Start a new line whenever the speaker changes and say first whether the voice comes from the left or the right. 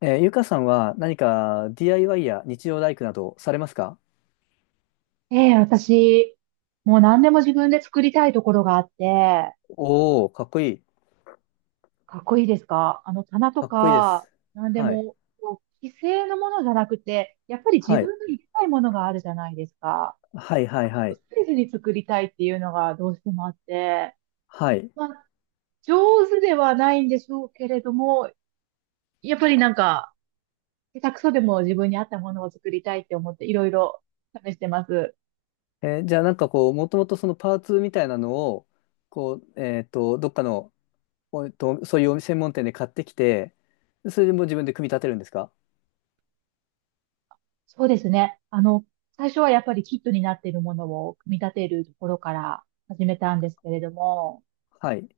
left: ゆかさんは何か DIY や日曜大工などされますか？
right: ええ、私、もう何でも自分で作りたいところがあって、
left: おおー、かっこいい。
right: かっこいいですか？あの棚と
left: かっこいいで
right: か、
left: す。
right: 何で
left: はい。
right: も、こう、既成のものじゃなくて、やっぱり自
left: はい。
right: 分の行きたいものがあるじゃないですか。
left: はいはいは
right: ス
left: い。
right: テージに作りたいっていうのがどうしてもあって、
left: はい。
right: まあ、上手ではないんでしょうけれども、やっぱりなんか、下手くそでも自分に合ったものを作りたいって思って、いろいろ試してます。
left: じゃあなんかこう、もともとそのパーツみたいなのを、こう、どっかの、おえっと、そういう専門店で買ってきて、それでもう自分で組み立てるんですか？
right: そうですね。最初はやっぱりキットになっているものを組み立てるところから始めたんですけれども、
left: はい。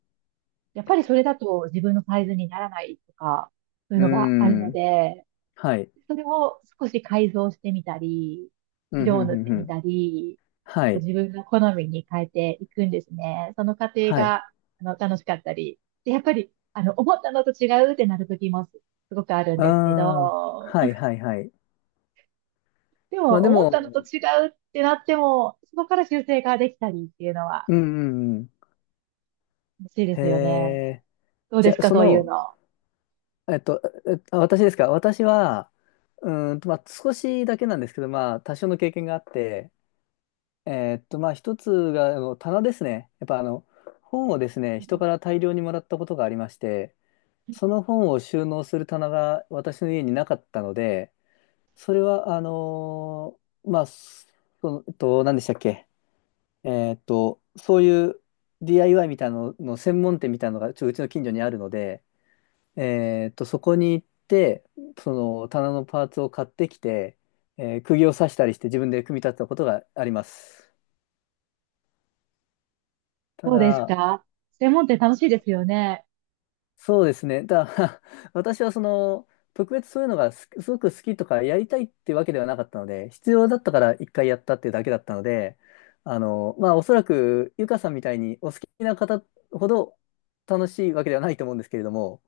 right: やっぱりそれだと自分のサイズにならないとか、そういう
left: うー
right: のがあるの
left: ん。
right: で、
left: はい。
right: それを少し改造してみたり、
left: うん、ふ
right: 色を
left: ん
right: 塗
left: ふ
right: っ
left: ん
right: て
left: ふ
right: み
left: ん。
right: たり、
left: はい。
right: 自分の好みに変えていくんですね。その過程
left: はい。
right: が、楽しかったり。で、やっぱり、思ったのと違うってなる時もすごくあるん
left: あ
right: ですけ
left: あ、
right: ど、
left: はいはいはい。
right: で
left: まあ
right: も、
left: で
right: 思ったのと
left: も、
right: 違うってなっても、そこから修正ができたりっていうのは、
left: うんうんうん。
right: 楽しいで
left: へ
right: すよね。
left: え。
right: どう
left: じ
right: で
left: ゃ
right: す
left: あ、
right: か、
left: そ
right: そういう
left: の、
right: の。
left: えっと、私ですか？私は、まあ、少しだけなんですけど、まあ、多少の経験があって、まあ、一つが、あの、棚ですね。やっぱ、あの、本をですね、人から大量にもらったことがありまして、その本を収納する棚が私の家になかったので、それは、まあ、その、何でしたっけ？そういう DIY みたいなのの専門店みたいなのが、うちの近所にあるので、そこに行って、その棚のパーツを買ってきて、釘を刺したりして自分で組み立てたことがあります。た
right: どうです
left: だ、
right: か？専門店楽しいですよね。
left: そうですね。ただ、私はその、特別そういうのがすごく好きとかやりたいってわけではなかったので、必要だったから一回やったっていうだけだったので、あの、まあ、おそらく、ゆかさんみたいにお好きな方ほど楽しいわけではないと思うんですけれども、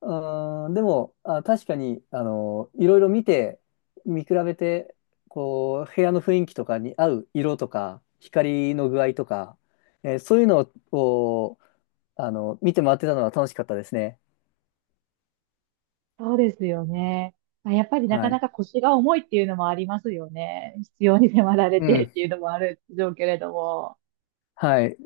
left: うん、でも、あ、確かに、あの、いろいろ見て、見比べて、こう、部屋の雰囲気とかに合う色とか、光の具合とか、そういうのを、あの、見て回ってたのは楽しかったですね。
right: そうですよね。まあ、やっぱりなか
left: は
right: な
left: い。
right: か腰が重いっていうのもありますよね。必要に迫られ
left: う
right: てっ
left: ん。
right: ていうのもあるでしょうけれども。
left: はい。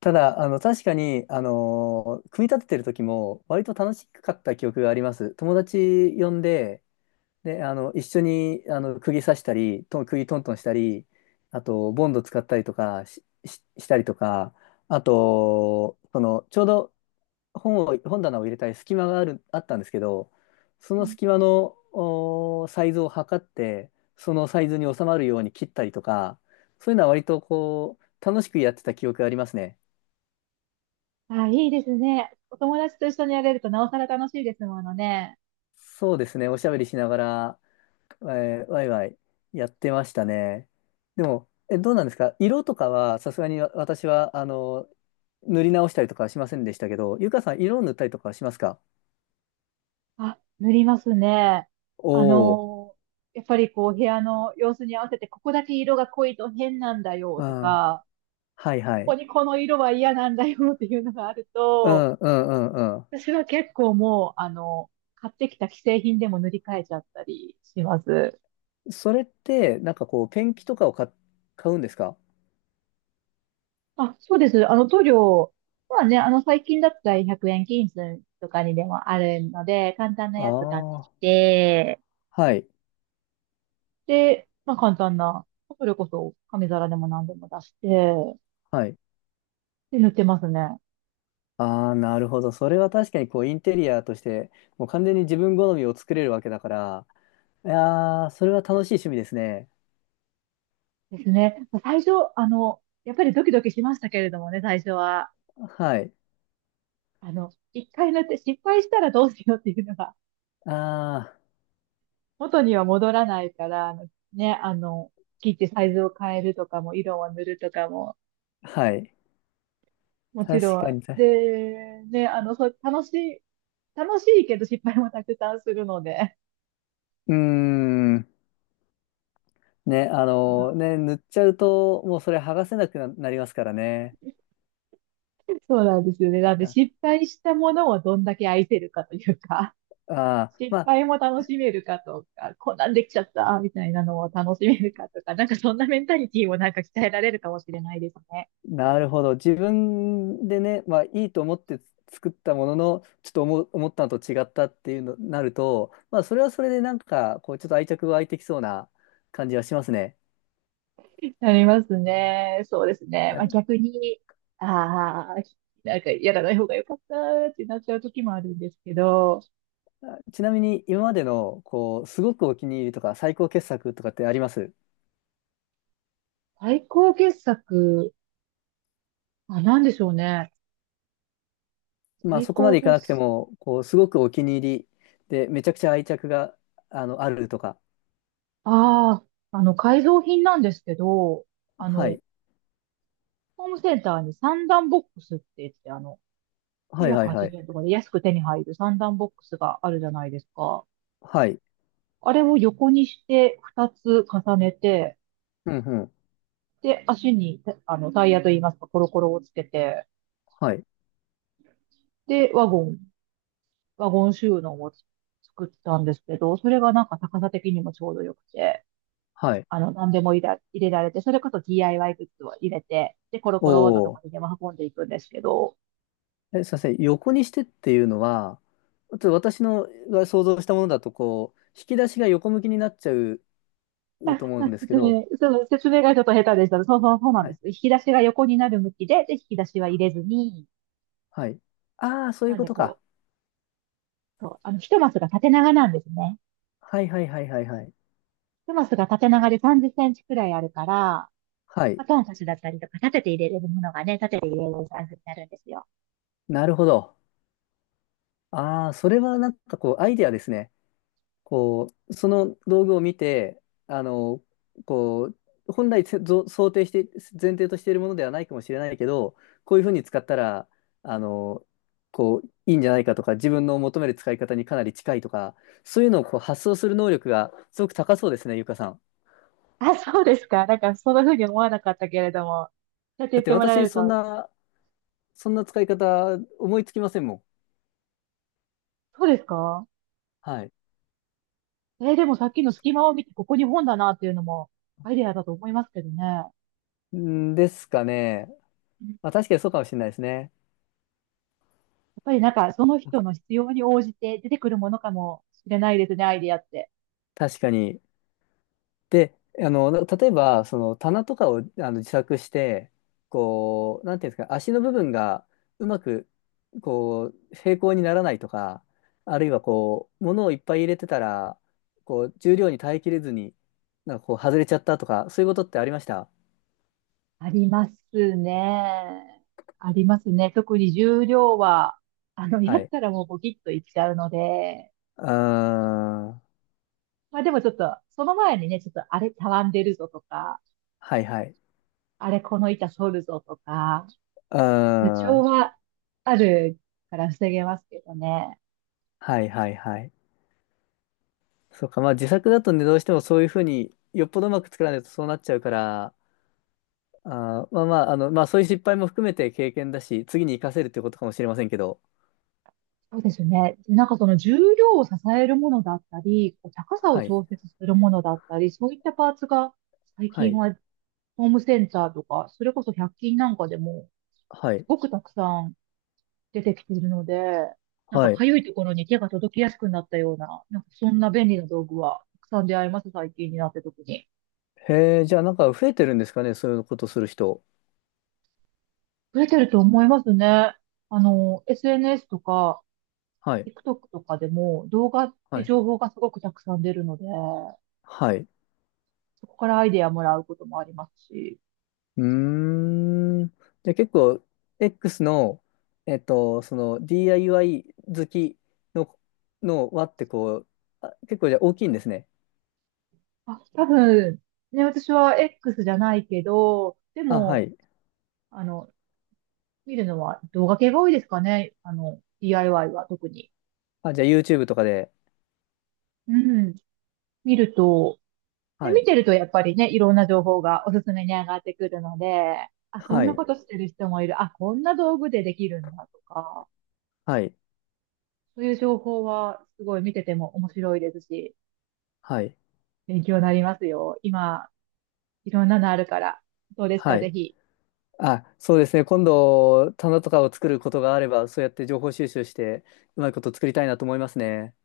left: ただ、あの、確かに、あの、組み立ててる時も、割と楽しかった記憶があります。友達呼んで、で、あの、一緒に、あの、釘刺したり、釘トントンしたり、あと、ボンド使ったりとかしたりとか、あと、その、ちょうど本棚を入れたり隙間があったんですけど、そ
right: う
left: の
right: ん。
left: 隙間の、サイズを測って、そのサイズに収まるように切ったりとか、そういうのは割とこう、楽しくやってた記憶がありますね。
right: あ、いいですね。お友達と一緒にやれるとなおさら楽しいですものね。
left: そうですね、おしゃべりしながら、ワイワイやってましたね。でも、どうなんですか？色とかは、さすがに私は、あの、塗り直したりとかはしませんでしたけど、ゆかさん、色を塗ったりとかはしますか？
right: あ、塗りますね。あ
left: おおー、
right: のーやっぱりこう、部屋の様子に合わせて、ここだけ色が濃いと変なんだよ
left: あ
right: と
left: ー
right: か、
left: はいは
right: ここ
left: い。
right: にこの色は嫌なんだよっていうのがある
left: う
right: と、
left: んうんうんう
right: 私は結構もう、買ってきた既製品でも塗り替えちゃったりします。
left: ん。それって、なんかこう、ペンキとかを買うんですか？
right: あ、そうです。塗料はね、最近だったら100円均一とかにでもあるので、簡単な
left: あ
right: やつ買ってき
left: あー、
right: て、
left: はい、
right: で、まあ簡単な、それこそ紙皿でも何でも出して、
left: はい。
right: で、塗ってますね。
left: ああ、なるほど。それは確かにこう、インテリアとして、もう完全に自分好みを作れるわけだから、いやー、それは楽しい趣味ですね。
right: ですね。最初、やっぱりドキドキしましたけれどもね、最初は。
left: はい。
right: 一回塗って失敗したらどうしようっていうのが、
left: ああ。
right: 元には戻らないから、ね、あの、切ってサイズを変えるとかも、色を塗るとかも、
left: はい。
right: もち
left: 確
right: ろ
left: か
right: ん。
left: に、確か
right: で、ね、そう、楽しいけど失敗もたくさんするので。はい。
left: に。うーん。ね、ね、塗っちゃうと、もうそれ剥がせなくなりますからね。
right: そうなんですよね。なんで失
left: あ
right: 敗したものをどんだけ愛せるかというか。
left: あー、ま
right: 失
left: あ、
right: 敗も楽しめるかとか、こんなんできちゃったみたいなのを楽しめるかとか、なんかそんなメンタリティもなんか鍛えられるかもしれないですね。
left: なるほど。自分でね、まあ、いいと思って作ったものの、ちょっと思ったのと違ったっていうのになると、まあ、それはそれでなんか、こう、ちょっと愛着が湧いてきそうな感じはしますね。
right: なりますね。そうですね。まあ、
left: あ
right: 逆に、ああ、なんかやらない方が良かったってなっちゃう時もあるんですけど、
left: ちなみに、今までの、こう、すごくお気に入りとか、最高傑作とかってあります？
right: 最高傑作、あ、なんでしょうね。
left: まあ
right: 最
left: そこま
right: 高
left: でいか
right: 傑
left: なくて
right: 作、
left: も、こう、すごくお気に入りで、めちゃくちゃ愛着が、あの、あるとか。
right: ああ、改造品なんですけど、あ
left: は
right: の、
left: い。
right: ホームセンターに三段ボックスって言って、
left: はいはい
right: 980
left: はい。
right: 円とかで安く手に入る三段ボックスがあるじゃないですか。
left: はい。
right: あれを横にして2つ重ねて、
left: うんうん。
right: で、足にあのタイヤといいますか、コロコロをつけて、
left: はい。
right: で、ワゴン収納を作ったんですけど、それがなんか高さ的にもちょうどよくて、
left: はい。
right: 何でも入れられて、それこそ DIY グッズを入れて、で、コロ
left: お
right: コロっとどこ
left: お。
right: にでも運んでいくんですけど、
left: すいません。横にしてっていうのは、ちょっと私のが想像したものだと、こう、引き出しが横向きになっちゃう
right: あ、
left: と思うんですけど、
right: その説明がちょっと下手でした。そうそうそうなん
left: は
right: です。
left: い。
right: 引き出しが横になる向きで、で、引き出しは入れずに、
left: はい。ああ、そうい
right: な
left: う
right: ん
left: こ
right: で
left: と
right: こ
left: か。
right: う、そう、一マスが縦長なんですね。
left: はいはいはいはいはい。
right: 一マスが縦長で30センチくらいあるから、ま
left: はい。
right: あ、トンカチだったりとか、立てて入れれるものがね、立てて入れれるサイズになるんですよ。
left: なるほど。ああ、それはなんかこう、アイデアですね。こう、その道具を見て、あの、こう、本来想定して、前提としているものではないかもしれないけど、こういうふうに使ったら、あの、こう、いいんじゃないかとか、自分の求める使い方にかなり近いとか、そういうのをこう発想する能力がすごく高そうですね、ゆかさん。
right: あ、そうですか。なんか、そんな風に思わなかったけれども、そうやって
left: だ
right: 言っ
left: って
right: てもらえ
left: 私、
right: る
left: そん
right: と、
left: な、そんな使い方思いつきませんもん。
right: そうですか？
left: はい。
right: でもさっきの隙間を見て、ここに本だなっていうのも、アイデアだと思いますけどね。
left: んですかね。
right: うん。や
left: まあ、確かにそうかもしれないですね。
right: っぱりなんか、その人の必要に応じて出てくるものかもしれないですね、アイデアって。
left: 確かに。で、あの、例えば、その棚とかをあの自作して、こう、なんていうんですか、足の部分がうまく、こう、平行にならないとか、あるいはこう、物をいっぱい入れてたら、こう、重量に耐えきれずに、なんかこう、外れちゃったとか、そういうことってありました？
right: ありますね。ありますね。特に重量は、や
left: は
right: っ
left: い。
right: たらもうボキッといっちゃうので、
left: うーん。
right: まあでもちょっと、その前にね、ちょっとあれたわんでるぞとか、
left: はいはい。
right: あれこの板反るぞとか、
left: うー
right: 予兆
left: ん。
right: はあるから防げますけどね。
left: はいはいはい。そうか、まあ自作だとね、どうしてもそういうふうに、よっぽどうまく作らないとそうなっちゃうから、あー、まあまあ、あの、まあそういう失敗も含めて経験だし、次に活かせるってことかもしれませんけど。
right: そうですね。でなんかその重量を支えるものだったり、こう高さを
left: はい。
right: 調節するものだったり、そういったパーツが最
left: は
right: 近
left: い。
right: はホームセンターとか、それこそ百均なんかでも、
left: は
right: す
left: い。
right: ごくたくさん出てきているので、なんか
left: はい。
right: 痒いところに手が届きやすくなったような、なんかそんな便利な道具はたくさん出会います、最近になって特に。
left: へえ、じゃあなんか増えてるんですかね、そういうことする人。
right: 増えてると思いますね。SNS とか、
left: はい。
right: TikTok とかでも動画っ
left: は
right: て
left: い。
right: 情報がすごくたくさん出るので、
left: はい。
right: そこからアイデアもらうこともありますし、
left: うーん。じゃあ結構、X の、その DIY 好きの、の輪ってこう、あ、結構じゃあ大きいんですね。
right: あ、多分、ね、私は X じゃないけど、で
left: あ、は
right: も、
left: い。
right: あの、見るのは動画系が多いですかね。DIY は特に。
left: あ、じゃあ YouTube とかで。
right: うん。見ると、で、
left: は
right: 見
left: い。
right: てるとやっぱりね、いろんな情報がおすすめに上がってくるので、あ、こ
left: は
right: んな
left: い。
right: ことしてる人もいる。あ、こんな道具でできるんだとか、
left: はい。
right: そういう情報はすごい見てても面白いですし、
left: はい。
right: 勉強になりますよ。今、いろんなのあるから。どうです
left: は
right: か、ぜ
left: い。
right: ひ。
left: あ、そうですね。今度、棚とかを作ることがあれば、そうやって情報収集して、うまいこと作りたいなと思いますね。